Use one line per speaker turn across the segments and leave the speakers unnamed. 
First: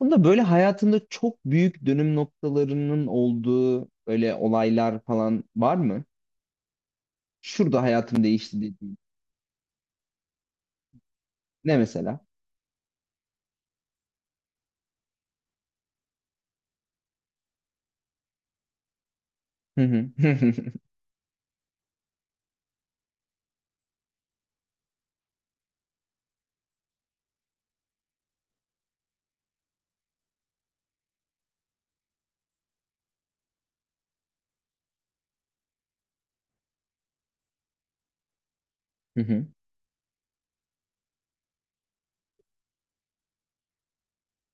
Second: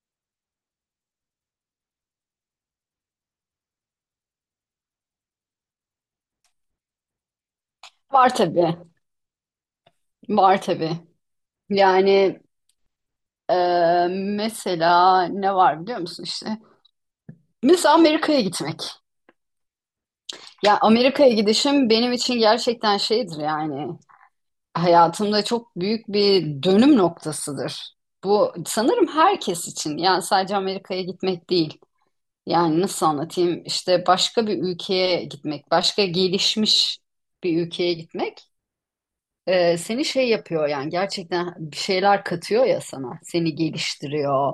Bunda böyle hayatında çok büyük dönüm noktalarının olduğu böyle olaylar falan var mı? Şurada hayatım
Var
değişti
tabii.
dediğin.
Var tabii.
Ne mesela?
Yani e, mesela ne var biliyor musun işte? Mesela Amerika'ya gitmek.
Hı hı.
Ya Amerika'ya gidişim benim için gerçekten şeydir yani. Hayatımda çok büyük bir dönüm noktasıdır. Bu sanırım herkes için. Yani sadece Amerika'ya gitmek değil. Yani nasıl anlatayım? İşte başka bir ülkeye gitmek, başka gelişmiş bir ülkeye gitmek.
Hı hı.
Seni şey yapıyor yani gerçekten bir şeyler katıyor ya sana. Seni geliştiriyor.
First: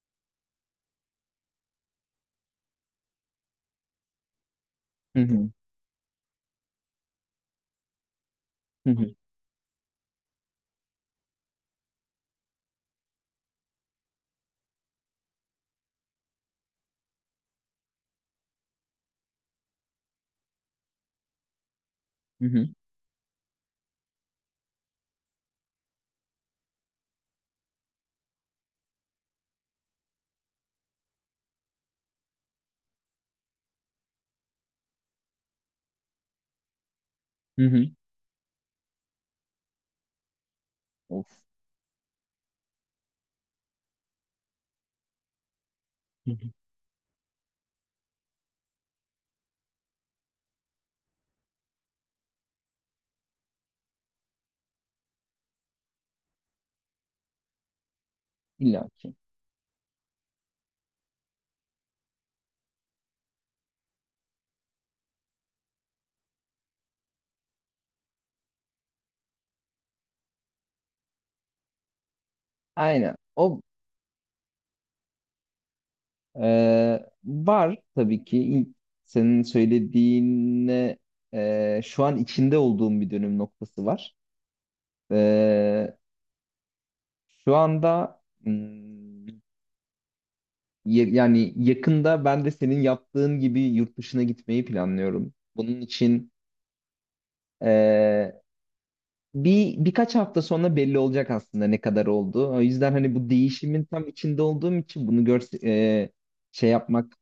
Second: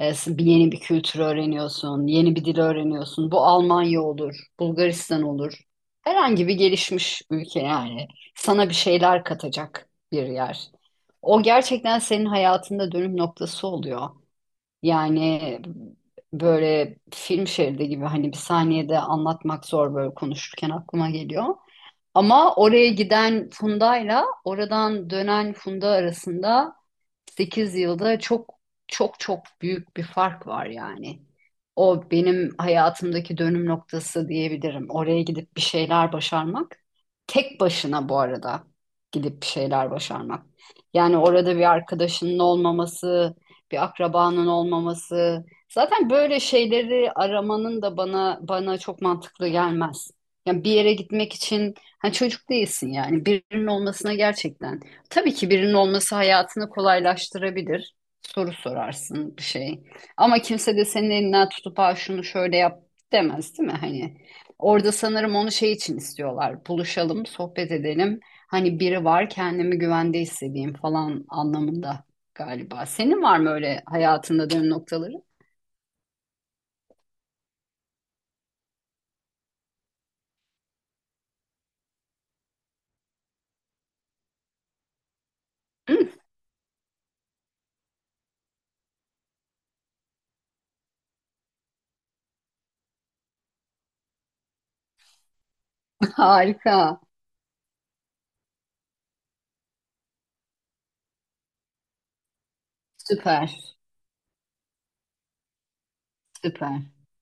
Bir Yeni bir kültür öğreniyorsun, yeni bir dil öğreniyorsun. Bu Almanya olur,
Hı
Bulgaristan
hı.
olur. Herhangi bir gelişmiş ülke yani sana bir
Hı hı.
şeyler katacak bir yer. O gerçekten senin hayatında dönüm noktası oluyor. Yani böyle film şeridi gibi hani bir saniyede anlatmak zor, böyle konuşurken aklıma geliyor.
Hı
Ama
hı.
oraya giden Funda'yla oradan dönen Funda arasında 8 yılda çok çok büyük bir fark var yani. O benim hayatımdaki dönüm noktası diyebilirim. Oraya gidip bir şeyler başarmak. Tek
Hı hı.
başına bu arada gidip bir şeyler başarmak. Yani
Of.
orada bir arkadaşının olmaması, bir akrabanın olmaması. Zaten
Hı
böyle
hı.
şeyleri aramanın da bana çok mantıklı gelmez. Yani bir yere gitmek için hani çocuk değilsin, yani birinin olmasına gerçekten. Tabii ki birinin olması hayatını kolaylaştırabilir. Soru
İlla ki.
sorarsın bir şey. Ama kimse de senin elinden tutup ha şunu şöyle yap demez, değil mi? Hani orada sanırım onu şey için istiyorlar. Buluşalım, sohbet edelim. Hani biri var, kendimi güvende hissedeyim falan anlamında galiba.
Aynen.
Senin var mı
O,
öyle hayatında dönüm noktaları?
var tabii ki. İlk senin söylediğine, şu an içinde olduğum bir dönüm noktası var. E, şu anda, yani yakında ben de senin yaptığın gibi yurt dışına gitmeyi planlıyorum. Bunun için
Harika.
eee, birkaç hafta sonra belli olacak aslında ne kadar oldu. O yüzden hani bu
Süper.
değişimin tam içinde olduğum için bunu gör şey
Süper.
yapmak,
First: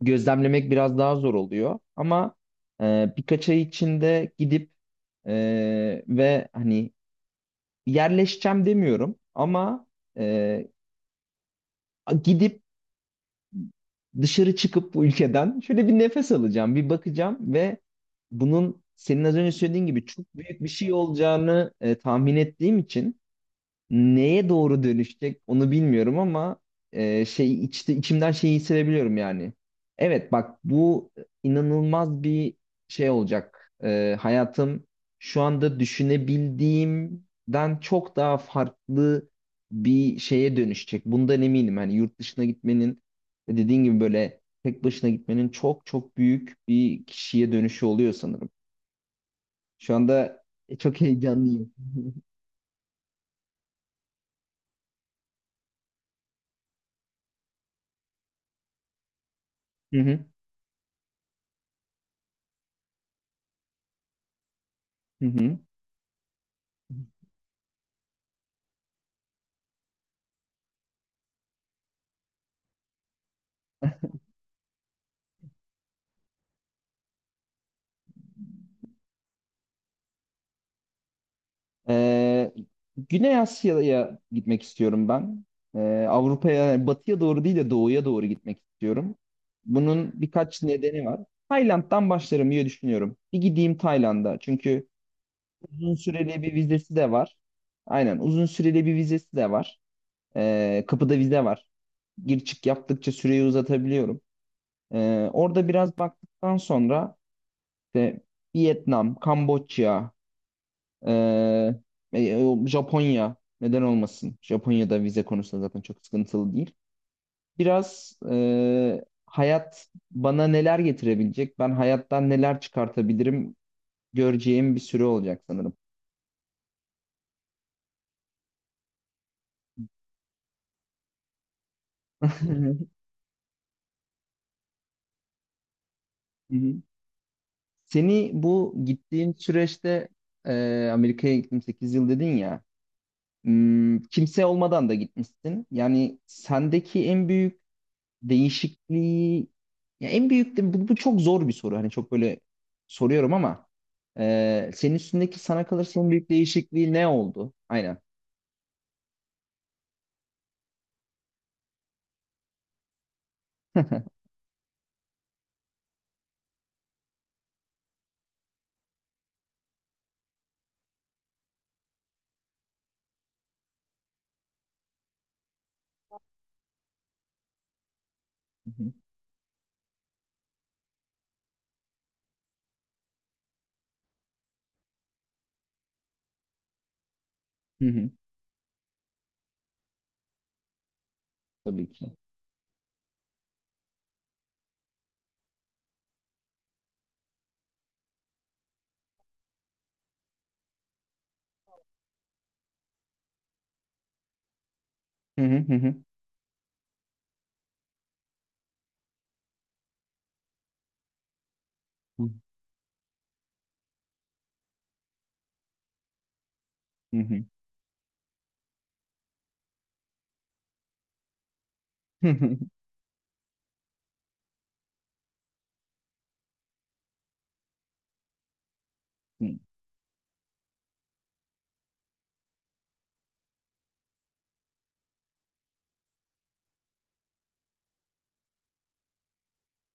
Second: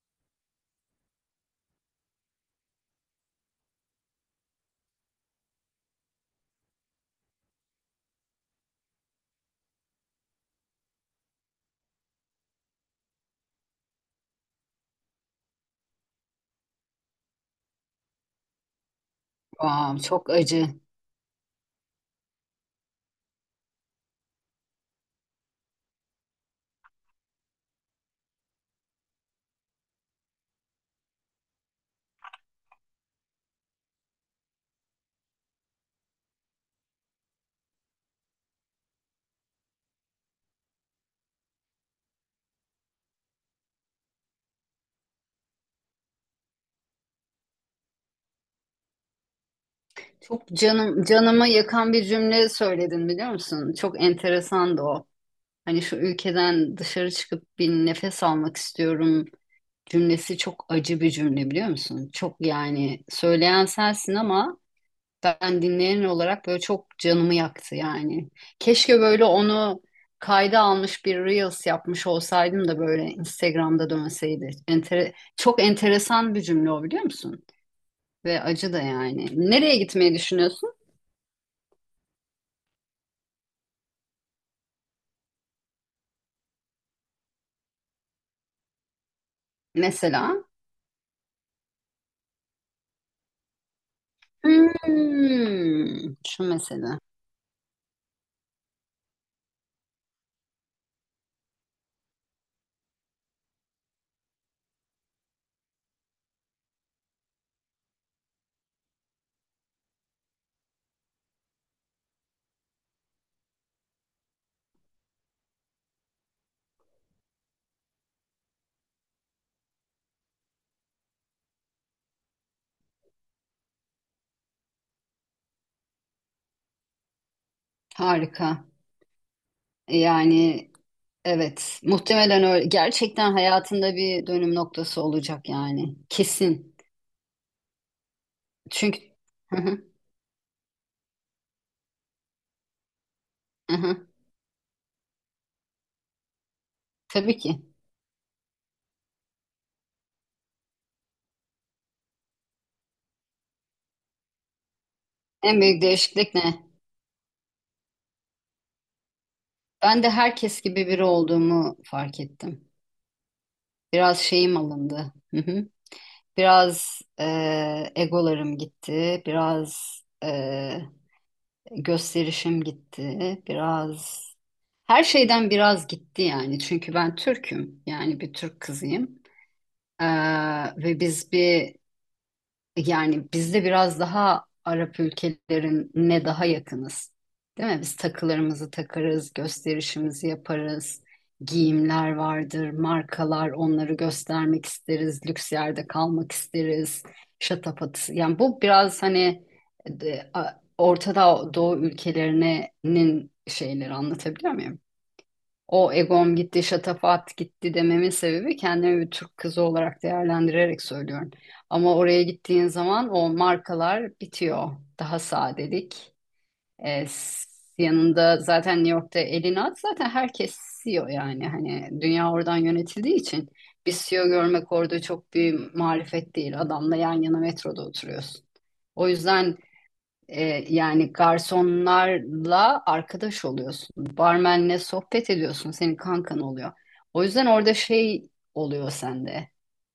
gözlemlemek biraz daha zor oluyor. Ama birkaç ay içinde gidip ve hani yerleşeceğim demiyorum ama eee, gidip dışarı çıkıp bu ülkeden şöyle bir nefes alacağım, bir bakacağım ve bunun senin az önce söylediğin
Wow,
gibi
çok
çok büyük
acı.
bir şey olacağını tahmin ettiğim için neye doğru dönüşecek onu bilmiyorum ama şey içimden şeyi hissedebiliyorum yani. Evet bak, bu inanılmaz bir şey olacak. Hayatım şu anda düşünebildiğimden çok daha farklı bir şeye dönüşecek. Bundan eminim. Hani yurt dışına gitmenin ve dediğin gibi böyle tek başına gitmenin çok çok büyük bir kişiye dönüşü oluyor sanırım. Şu anda
Çok
çok
canım, canımı
heyecanlıyım.
yakan bir cümle söyledin biliyor musun? Çok enteresandı o. Hani şu ülkeden dışarı çıkıp bir nefes almak istiyorum
Hı hı.
cümlesi çok acı bir cümle biliyor musun? Çok yani, söyleyen sensin ama
Hı hı.
ben dinleyen olarak böyle çok canımı yaktı yani. Keşke böyle onu kayda almış bir Reels yapmış olsaydım da böyle Instagram'da dönseydi. Çok enteresan bir cümle o, biliyor musun? Ve acı da yani. Nereye gitmeyi düşünüyorsun?
Ee, Güney Asya'ya gitmek istiyorum ben. Avrupa'ya, yani batıya doğru değil de doğuya doğru gitmek istiyorum. Bunun
Mesela.
birkaç nedeni var. Tayland'dan başlarım diye düşünüyorum. Bir gideyim Tayland'a. Çünkü
Hmm,
uzun süreli
şu
bir vizesi
mesela.
de var. Aynen, uzun süreli bir vizesi de var. Kapıda vize var. Gir çık yaptıkça süreyi uzatabiliyorum. Orada biraz baktıktan sonra işte Vietnam, Kamboçya, ee, e, Japonya neden olmasın? Japonya'da vize konusunda zaten çok sıkıntılı değil. Biraz hayat bana neler getirebilecek, ben hayattan neler çıkartabilirim göreceğim bir süre olacak sanırım.
Harika. E Yani Evet, muhtemelen öyle.
Hı
Gerçekten hayatında bir dönüm noktası olacak yani. Kesin.
hı. Seni bu
Çünkü
gittiğin
hı hı,
süreçte Amerika'ya gittim 8 yıl dedin ya.
hı hı,
Kimse olmadan da gitmişsin. Yani sendeki en
tabii
büyük
ki.
değişikliği, ya en büyük de bu çok zor bir soru. Hani çok böyle soruyorum ama senin üstündeki,
En
sana
büyük
kalırsa en büyük
değişiklik ne?
değişikliği ne oldu? Aynen.
Ben de herkes gibi biri olduğumu fark ettim.
Hı
Biraz şeyim alındı. Hı hı. Biraz egolarım gitti. Biraz gösterişim gitti. Biraz her şeyden biraz gitti yani. Çünkü ben Türk'üm. Yani bir Türk
hı.
kızıyım. Ve biz bir Yani biz de biraz daha Arap ülkelerine daha yakınız. Değil mi?
Hı
Biz
hı.
takılarımızı takarız, gösterişimizi yaparız.
Tabii ki.
Giyimler vardır, markalar, onları göstermek isteriz, lüks yerde kalmak isteriz. Şatafatı. Yani bu biraz hani Orta Doğu ülkelerinin şeyleri, anlatabiliyor muyum?
Hı hı, hı
O
hı.
egom gitti, şatafat gitti dememin sebebi, kendimi bir Türk kızı olarak değerlendirerek söylüyorum. Ama oraya
Hı
gittiğin zaman o markalar bitiyor. Daha sadelik. E,
hı.
s- Yanında zaten New York'ta elini at, zaten herkes CEO yani. Hani
Hı
dünya
hı.
oradan yönetildiği için bir CEO görmek orada çok bir marifet değil. Adamla yan yana metroda oturuyorsun. O yüzden e, yani garsonlarla arkadaş oluyorsun. Barmenle sohbet ediyorsun. Senin kankan oluyor. O yüzden orada şey oluyor sende.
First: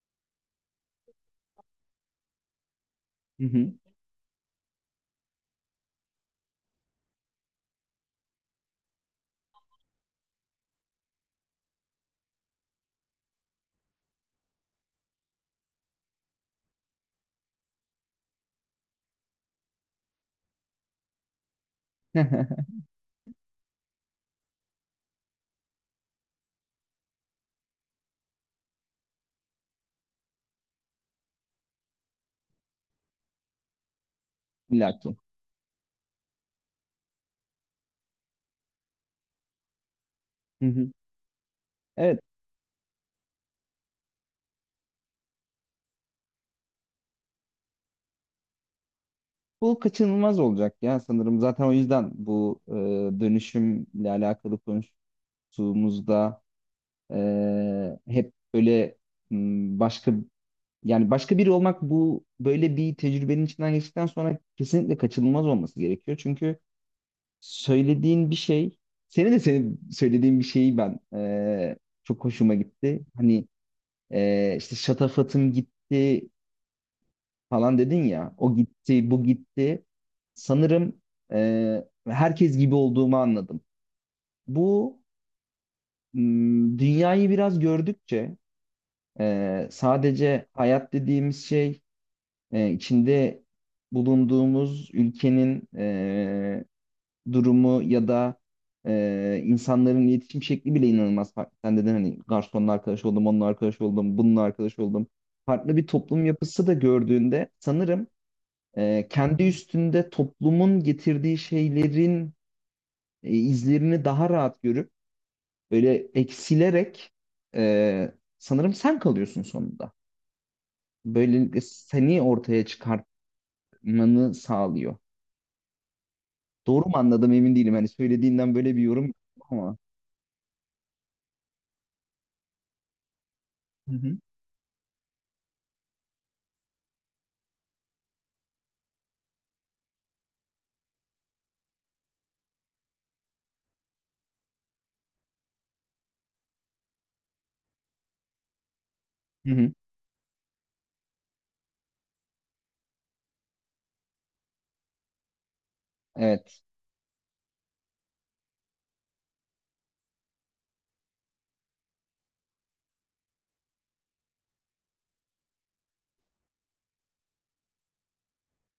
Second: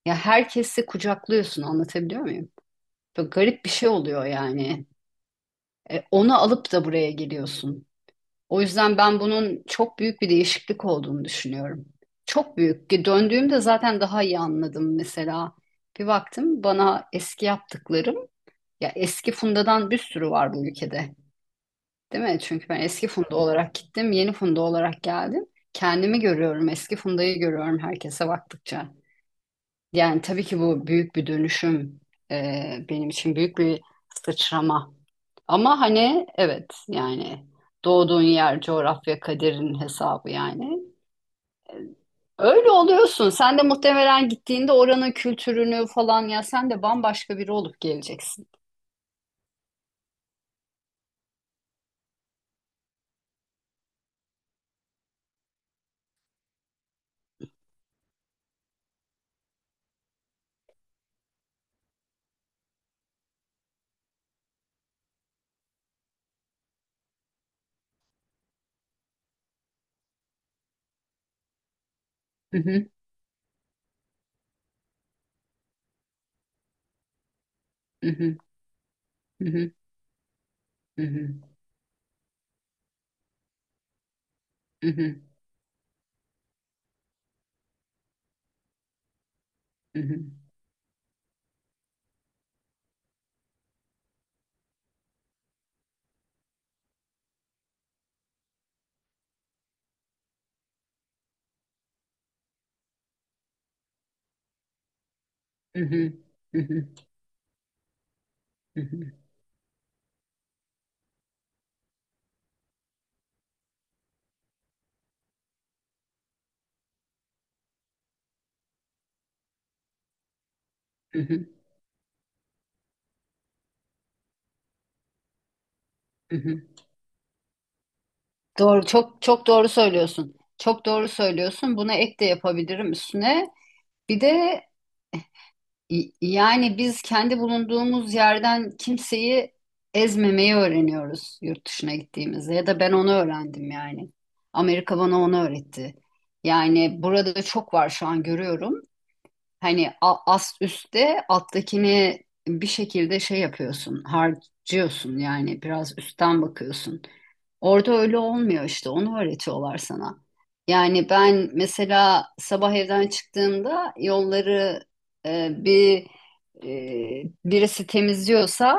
Ya herkesi kucaklıyorsun. Anlatabiliyor muyum? Böyle
Hı
garip bir
hı.
şey oluyor yani. Onu alıp da buraya geliyorsun. O yüzden ben bunun çok büyük bir değişiklik olduğunu düşünüyorum. Çok büyük. Ki döndüğümde zaten daha iyi anladım mesela. Bir baktım bana, eski yaptıklarım ya, eski fundadan bir sürü var bu ülkede. Değil mi? Çünkü ben eski Funda olarak gittim, yeni Funda olarak geldim. Kendimi görüyorum, eski Funda'yı görüyorum herkese baktıkça. Yani tabii ki bu büyük bir dönüşüm, benim için büyük bir sıçrama.
İlla ki.
Ama hani evet yani, doğduğun yer coğrafya kaderin hesabı
Hı
yani.
hı. Evet.
Öyle oluyorsun. Sen de muhtemelen gittiğinde oranın kültürünü falan, ya sen de bambaşka biri olup geleceksin.
Bu kaçınılmaz olacak ya sanırım. Zaten o yüzden bu dönüşümle alakalı konuştuğumuzda hep böyle. M, başka Yani başka biri olmak, bu böyle bir tecrübenin içinden geçtikten sonra kesinlikle kaçınılmaz olması gerekiyor. Çünkü söylediğin bir şey, senin söylediğin bir şeyi ben çok hoşuma
Hı hı,
gitti. Hani işte şatafatım gitti falan dedin
hı
ya,
hı,
o gitti, bu
hı hı,
gitti. Sanırım
hı hı,
eee, herkes gibi olduğumu anladım.
hı
Bu
hı,
dünyayı biraz gördükçe
hı hı,
sadece hayat dediğimiz şey, içinde bulunduğumuz ülkenin durumu ya da insanların iletişim şekli bile inanılmaz farklı. Sen dedin hani garsonla arkadaş oldum, onunla arkadaş oldum, bununla arkadaş oldum. Farklı
hı
bir
hı,
toplum
hı
yapısı da
hı,
gördüğünde sanırım
hı hı,
kendi üstünde toplumun getirdiği şeylerin izlerini daha rahat görüp böyle eksilerek e, sanırım sen kalıyorsun sonunda.
hı hı,
Böylelikle seni ortaya çıkartmanı sağlıyor.
hı hı.
Doğru mu anladım emin değilim. Hani söylediğinden böyle bir
Doğru,
yorum
çok
yaptım
çok doğru
ama.
söylüyorsun. Çok doğru söylüyorsun. Buna ek de yapabilirim üstüne.
Hı hı.
Bir de yani biz kendi bulunduğumuz yerden kimseyi ezmemeyi öğreniyoruz yurt dışına gittiğimizde, ya da ben onu öğrendim yani. Amerika bana onu öğretti. Yani burada da çok var, şu an görüyorum.
Hı hı.
Hani ast üstte alttakini bir şekilde şey yapıyorsun, harcıyorsun, yani biraz üstten
Evet.
bakıyorsun. Orada öyle olmuyor işte. Onu öğretiyorlar sana. Yani ben mesela sabah evden çıktığımda yolları e, bir birisi temizliyorsa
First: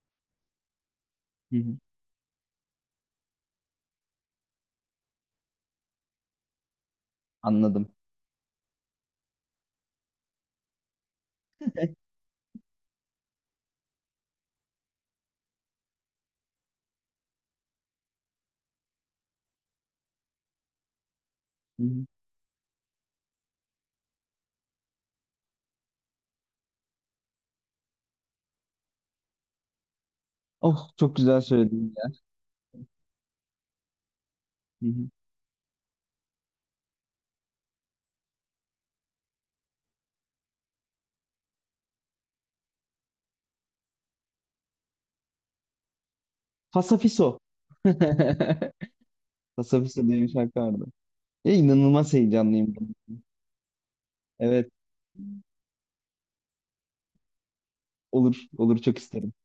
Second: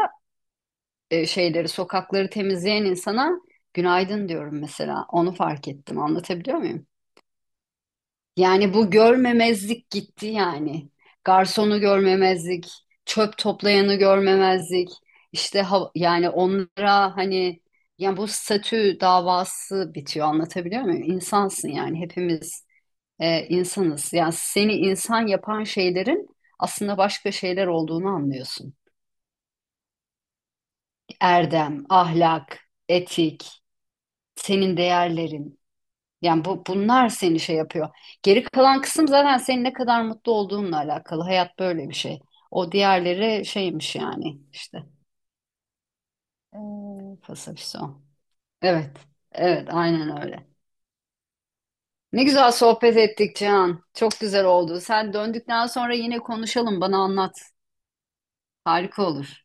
Hı
şeyleri,
hı.
sokakları temizleyen insana günaydın diyorum mesela. Onu fark ettim. Anlatabiliyor muyum?
Anladım.
Yani bu görmemezlik gitti yani. Garsonu görmemezlik, çöp toplayanı görmemezlik. İşte yani onlara hani, yani bu statü davası bitiyor, anlatabiliyor muyum? İnsansın
Hı
yani,
hı.
hepimiz insanız. Yani seni insan yapan şeylerin aslında başka şeyler olduğunu anlıyorsun.
Oh, çok güzel
Erdem,
söyledin ya.
ahlak, etik, senin
Hı hı.
değerlerin. Yani bunlar seni şey yapıyor. Geri kalan kısım zaten senin ne kadar mutlu olduğunla alakalı. Hayat böyle bir şey. O diğerleri şeymiş yani işte. Ee,
Fasafiso.
Pasifist o. Evet. Evet
Fasafiso
aynen
diye bir
öyle.
şarkı vardı. Ya, inanılmaz
Ne güzel
heyecanlıyım.
sohbet ettik Cihan. Çok güzel
Evet,
oldu. Sen döndükten sonra yine konuşalım. Bana anlat.
olur olur, çok
Harika
isterim.
olur.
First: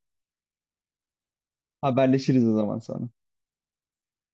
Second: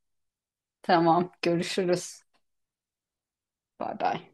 Tamam. Görüşürüz.
Haberleşiriz o zaman sonra.
Bay bay.